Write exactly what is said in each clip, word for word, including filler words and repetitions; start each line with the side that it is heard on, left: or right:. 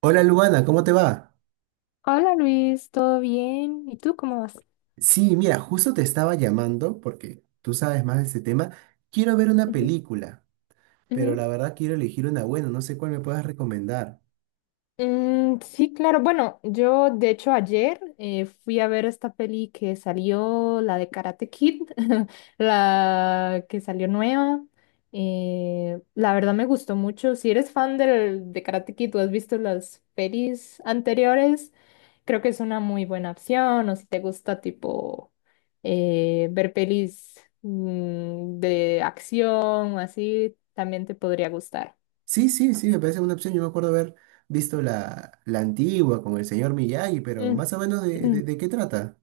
right: Hola Luana, ¿cómo te va?
left: Hola Luis, ¿todo bien? ¿Y tú cómo vas?
right: Sí, mira, justo te estaba llamando porque tú sabes más de este tema. Quiero ver una
left: Ujú,
right: película, pero
left: ujú.
right: la verdad quiero elegir una buena, no sé cuál me puedas recomendar.
left: Mm, sí, claro. Bueno, yo de hecho ayer eh, fui a ver esta peli que salió, la de Karate Kid, la que salió nueva. Eh, la verdad me gustó mucho. Si eres fan del, de Karate Kid, tú has visto las pelis anteriores. Creo que es una muy buena opción, o si te gusta tipo eh, ver pelis mm, de acción o así, también te podría gustar.
right: Sí, sí, sí, me parece una opción. Yo me acuerdo haber visto la, la antigua con el señor Miyagi, pero más o menos de,
left: Mm.
right: de- de qué trata.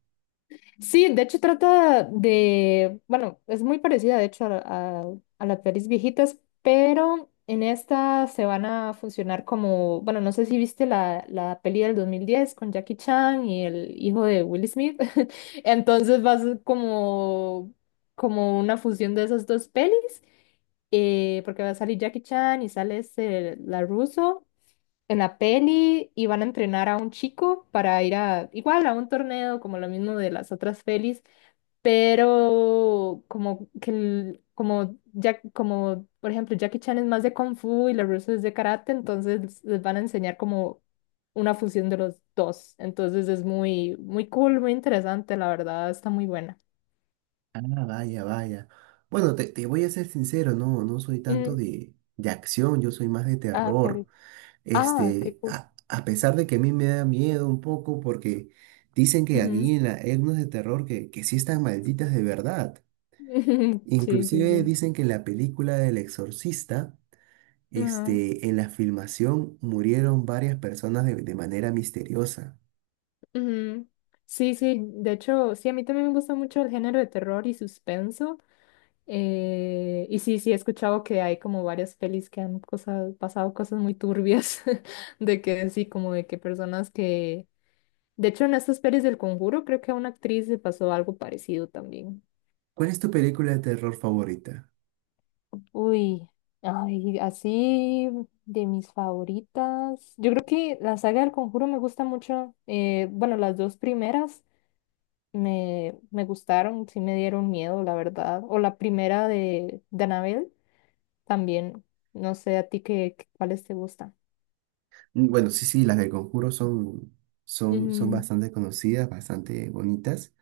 left: Sí, de hecho trata de, bueno, es muy parecida de hecho a, a, a las pelis viejitas, pero en esta se van a funcionar como, bueno, no sé si viste la, la peli del dos mil diez con Jackie Chan y el hijo de Will Smith, entonces va a ser como, como una fusión de esas dos pelis, eh, porque va a salir Jackie Chan y sale este, la Russo en la peli y van a entrenar a un chico para ir a, igual a un torneo como lo mismo de las otras pelis, pero como que el- como ya como por ejemplo Jackie Chan es más de kung fu y la rusa es de karate, entonces les van a enseñar como una fusión de los dos. Entonces es muy muy cool, muy interesante, la verdad, está muy buena.
right: Ah, vaya, vaya. Bueno, te, te voy a ser sincero, no, no soy tanto
left: Mm,
right: de, de acción, yo soy más de
left: ah,
right: terror.
left: pero- ah, qué
right: Este,
left: cool.
right: a, a pesar de que a mí me da miedo un poco porque dicen que aquí
left: Ujú.
right: en la etnos de terror que, que sí están malditas de verdad.
left: Sí, sí,
right: Inclusive
left: sí.
right: dicen que en la película del Exorcista,
left: Ajá,
right: este, en la filmación murieron varias personas de, de manera misteriosa.
left: ujú. Sí, sí, de hecho, sí, a mí también me gusta mucho el género de terror y suspenso. Eh, y sí, sí, he escuchado que hay como varias pelis que han cosas, pasado cosas muy turbias, de que sí, como de que personas que... De hecho, en estas pelis del Conjuro creo que a una actriz le pasó algo parecido también.
right: ¿Cuál es tu película de terror favorita?
left: Uy, ay, así de mis favoritas. Yo creo que la saga del Conjuro me gusta mucho. Eh, bueno, las dos primeras me, me gustaron, sí me dieron miedo, la verdad. O la primera de, de Annabelle, también. No sé a ti qué, qué- cuáles te gustan.
right: Mm, Bueno, sí, sí, las del Conjuro son, son, son
left: Ujú,
right: bastante conocidas, bastante bonitas.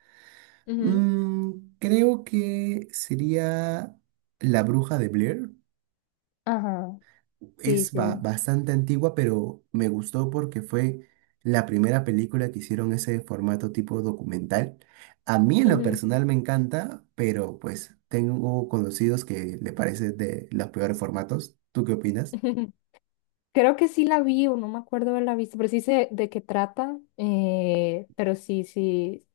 left: ujú,
right: Mm, creo que sería La Bruja de Blair.
left: ajá, sí,
right: Es ba-
left: sí,
right: bastante antigua, pero me gustó porque fue la primera película que hicieron ese formato tipo documental. A mí en lo
left: ujú.
right: personal me encanta, pero pues tengo conocidos que le parece de los peores formatos. ¿Tú qué opinas?
left: Creo que sí la vi o no me acuerdo de la vista, pero sí sé de qué trata. Eh, pero sí, sí,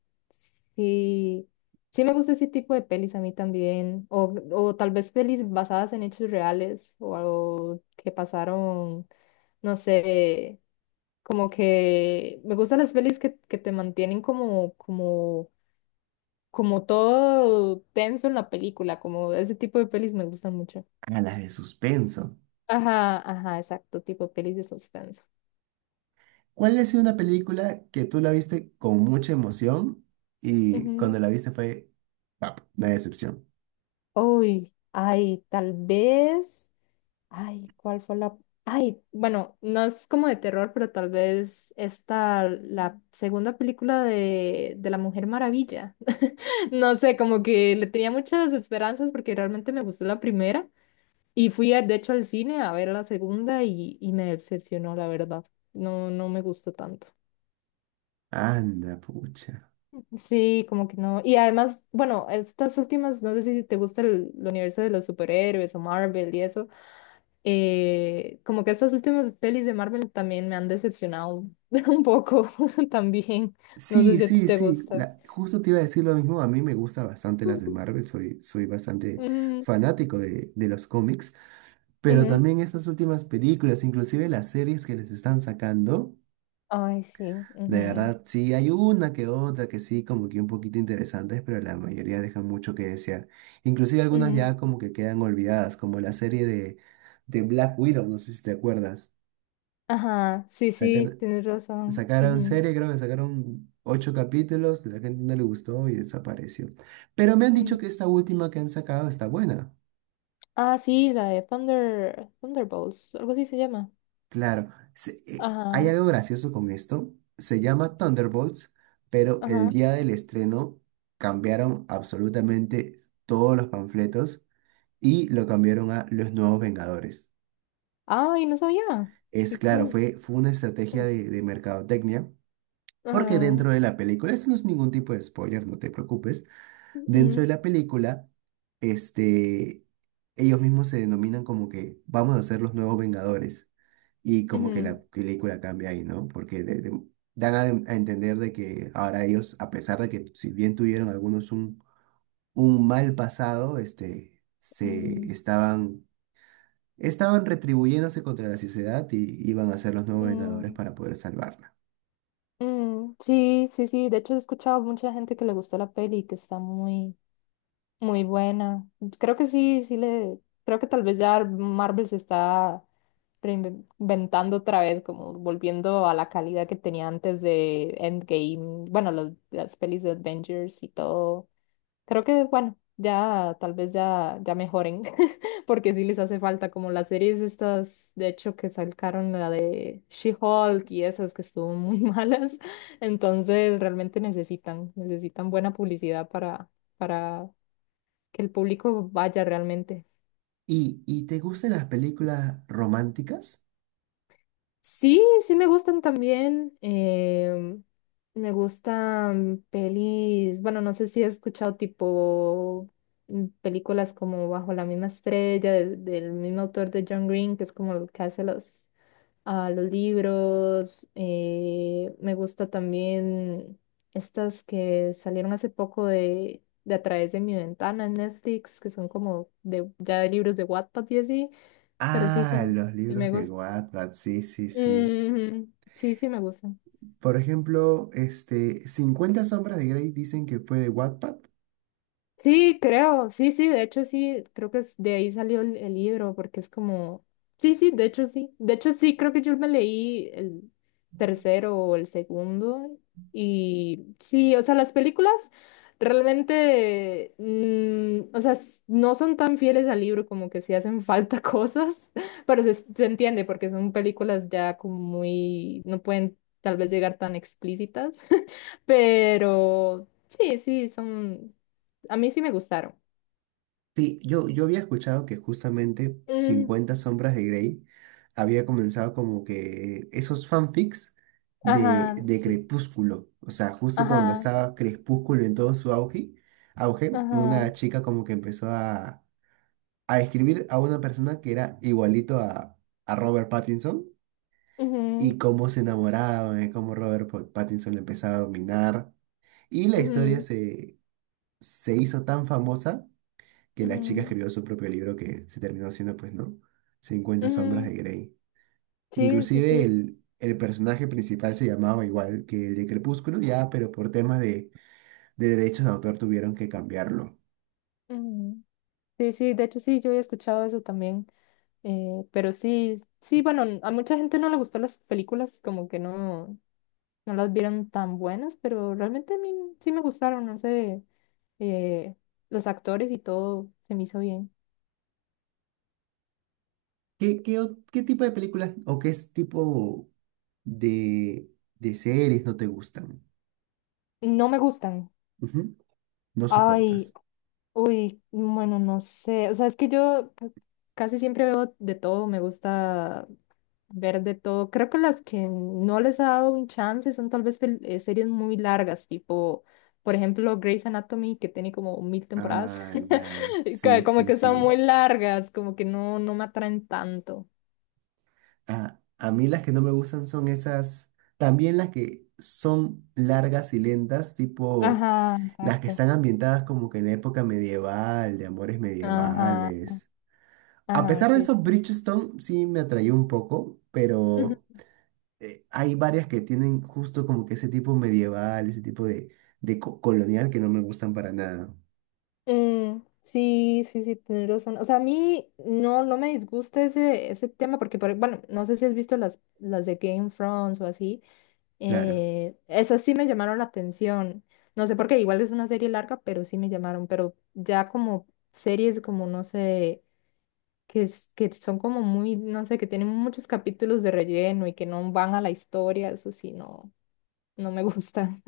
left: sí, sí me gusta ese tipo de pelis a mí también. O, o tal vez pelis basadas en hechos reales o algo que pasaron, no sé, como que me gustan las pelis que, que te mantienen como, como como todo tenso en la película, como ese tipo de pelis me gustan mucho.
right: A las de suspenso.
left: Ajá, ajá, exacto, tipo pelis de suspenso.
right: ¿Cuál ha sido una película que tú la viste con mucha emoción y
left: Ujú.
right: cuando la viste fue, pap, una decepción?
left: Uy, ay, tal vez, ay, ¿cuál fue la? Ay, bueno, no es como de terror, pero tal vez esta, la segunda película de, de La Mujer Maravilla. No sé, como que le tenía muchas esperanzas porque realmente me gustó la primera. Y fui, a- de hecho, al cine a ver la segunda y, y me decepcionó, la verdad. No, no me gustó tanto.
right: Anda, pucha.
left: Sí, como que no. Y además, bueno, estas últimas, no sé si te gusta el, el universo de los superhéroes o Marvel y eso. Eh, como que estas últimas pelis de Marvel también me han decepcionado un poco también. No sé
right: Sí,
left: si a ti
right: sí,
left: te
right: sí.
left: gusta.
right: La- justo te iba a decir lo mismo. A mí me gusta bastante las de Marvel. Soy, soy bastante
left: Ujú,
right: fanático de, de los cómics. Pero
left: ujú.
right: también estas últimas películas, inclusive las series que les están sacando.
left: Ay, sí,
right: De
left: ujú,
right: verdad, sí, hay una que otra que sí, como que un poquito interesantes, pero la mayoría dejan mucho que desear. Inclusive algunas
left: ujú.
right: ya como que quedan olvidadas, como la serie de, de Black Widow, no sé si te acuerdas.
left: Ajá, sí, sí, tienes razón.
right: Sacaron
left: Ujú,
right: serie, creo que sacaron ocho capítulos, la gente no le gustó y desapareció. Pero me han dicho
left: ujú.
right: que esta última que han sacado está buena.
left: Ah, sí, la de Thunder, Thunderbolts, algo así se llama.
right: Claro, se- eh, hay
left: Ajá,
right: algo gracioso con esto. Se llama Thunderbolts, pero el
left: ajá.
right: día del estreno cambiaron absolutamente todos los panfletos y lo cambiaron a Los Nuevos Vengadores.
left: Ay, no sabía.
right: Es
left: Qué
right: claro,
left: cool.
right: fue, fue una estrategia de, de mercadotecnia, porque
left: Ajá.
right: dentro de la película, eso no es ningún tipo de spoiler, no te preocupes. Dentro
left: Mm,
right: de la película, este, ellos mismos se denominan como que vamos a ser los nuevos Vengadores. Y como que la
left: ujú,
right: película cambia ahí, ¿no? Porque de- de- dan a, a entender de que ahora ellos, a pesar de que si bien tuvieron algunos un, un mal pasado, este, se
left: mm,
right: estaban, estaban retribuyéndose contra la sociedad y iban a ser los nuevos Vengadores
left: mm,
right: para poder salvarla.
left: mm. Sí, sí, sí. De hecho, he escuchado mucha gente que le gustó la peli, que está muy, muy buena. Creo que sí, sí le. Creo que tal vez ya Marvel se está reinventando otra vez, como volviendo a la calidad que tenía antes de Endgame. Bueno, los- las pelis de Avengers y todo. Creo que, bueno, ya tal vez ya, ya mejoren, porque sí les hace falta como las series estas, de hecho, que sacaron la de She-Hulk y esas que estuvo muy malas. Entonces, realmente necesitan, necesitan buena publicidad para, para que el público vaya realmente.
right: ¿Y, y te gustan las películas románticas?
left: Sí, sí me gustan también. Em, me gustan pelis, bueno, no sé si he escuchado tipo mm, películas como Bajo la misma estrella, de- del mismo autor de John Green, que es como el que hace los, ah, los libros. Eh, me gusta también estas que salieron hace poco de, de A través de mi ventana en Netflix, que son como de, ya de libros de Wattpad y así, pero sí,
right: Ah,
left: sí,
right: los
left: me
right: libros de
left: gustan.
right: Wattpad, sí, sí, sí.
left: Ujú. Sí, sí, me gusta.
right: Por ejemplo, este, cincuenta sombras de Grey dicen que fue de Wattpad.
left: Sí, creo, sí, sí, de hecho sí, creo que es- de ahí salió el, el libro, porque es como, sí, sí, de hecho sí, de hecho sí, creo que yo me leí el tercero o el segundo, y sí, o sea, las películas realmente, mm, o sea, s- no son tan fieles al libro, como que sí hacen falta cosas, pero se, se entiende, porque son películas ya como muy, no pueden tal vez llegar tan explícitas, pero sí, sí, son... A mí sí me gustaron.
right: Sí, yo, yo había escuchado que justamente
left: Mm,
right: cincuenta sombras de Grey había comenzado como que esos fanfics de,
left: ajá,
right: de
left: sí,
right: Crepúsculo. O sea, justo cuando
left: ajá,
right: estaba Crepúsculo en todo su auge, auge,
left: ajá,
right: una chica como que empezó a, a escribir a una persona que era igualito a, a Robert Pattinson y
left: ujú,
right: cómo se enamoraba, de cómo Robert Pat- Pattinson le empezaba a dominar. Y la historia
left: ujú,
right: se, se hizo tan famosa que la chica
left: ujú,
right: escribió su propio libro que se terminó siendo, pues, ¿no? cincuenta sombras
left: ujú.
right: de Grey.
left: Sí, sí,
right: Inclusive
left: sí,
right: el, el personaje principal se llamaba igual que el de Crepúsculo, ya, pero por temas de, de derechos de autor tuvieron que cambiarlo.
left: ujú. Sí, sí, de hecho sí, yo he escuchado eso también. Eh, pero sí, sí, bueno, n- a mucha gente no le gustó las películas, como que no, no las vieron tan buenas, pero realmente a mí sí me gustaron, no sé, eh, los actores y todo se me hizo bien.
right: ¿Qué, qué, o- qué tipo de películas o qué es tipo de, de series no te gustan?
left: No me gustan.
right: Ujú. No
left: Ay,
right: soportas.
left: uy, bueno, no sé, o sea, es que yo ca- casi siempre veo de todo, me gusta ver de todo. Creo que las que no les ha dado un chance son tal vez pel- eh, series muy largas, tipo, por ejemplo, Grey's Anatomy, que tiene como mil temporadas,
right: Ah, ya.
left: y
right: Sí,
left: ca- como
right: sí,
left: que son
right: sí.
left: muy largas, como que no, no me atraen tanto.
right: A, a mí las que no me gustan son esas, también las que son largas y lentas, tipo
left: Ajá,
right: las que
left: exacto.
right: están ambientadas como que en la época medieval, de amores
left: Ajá,
right: medievales. A
left: ajá,
right: pesar de
left: sí,
right: eso,
left: sí.
right: Bridgestone sí me atrayó un poco, pero eh, hay varias que tienen justo como que ese tipo medieval, ese tipo de, de co- colonial que no me gustan para nada,
left: Mm, sí, sí, sí, tienes razón. O sea, a mí no, no me disgusta ese, ese tema porque, por- bueno, no sé si has visto las, las de Game of Thrones o así.
right: claro.
left: Eh, esas sí me llamaron la atención. No sé por qué, igual es una serie larga, pero sí me llamaron. Pero ya como series como, no sé, que, es- que son como muy, no sé, que tienen muchos capítulos de relleno y que no van a la historia, eso sí, no, no me gustan.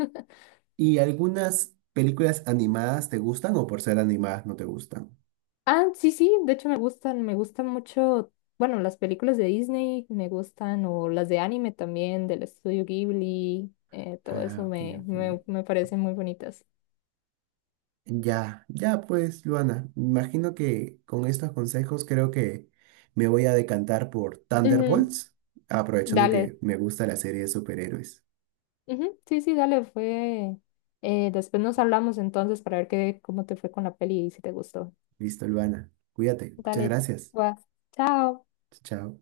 right: ¿Y algunas películas animadas te gustan o por ser animadas no te gustan?
left: Ah, sí, sí, de hecho me gustan, me gustan mucho, bueno, las películas de Disney me gustan, o las de anime también, del estudio Ghibli, eh, todo
right: Ah,
left: eso
right: ok,
left: me,
right: ok.
left: me, me parecen muy bonitas.
right: Ya, ya pues, Luana, imagino que con estos consejos creo que me voy a decantar por
left: Ujú.
right: Thunderbolts, aprovechando
left: Dale,
right: que me gusta la serie de superhéroes.
left: ujú, sí, sí, dale, fue. Eh, después nos hablamos entonces para ver qué, cómo te fue con la peli y si te gustó.
right: Listo, Luana, cuídate, muchas
left: Dale,
right: gracias.
left: chua, chao.
right: Chao.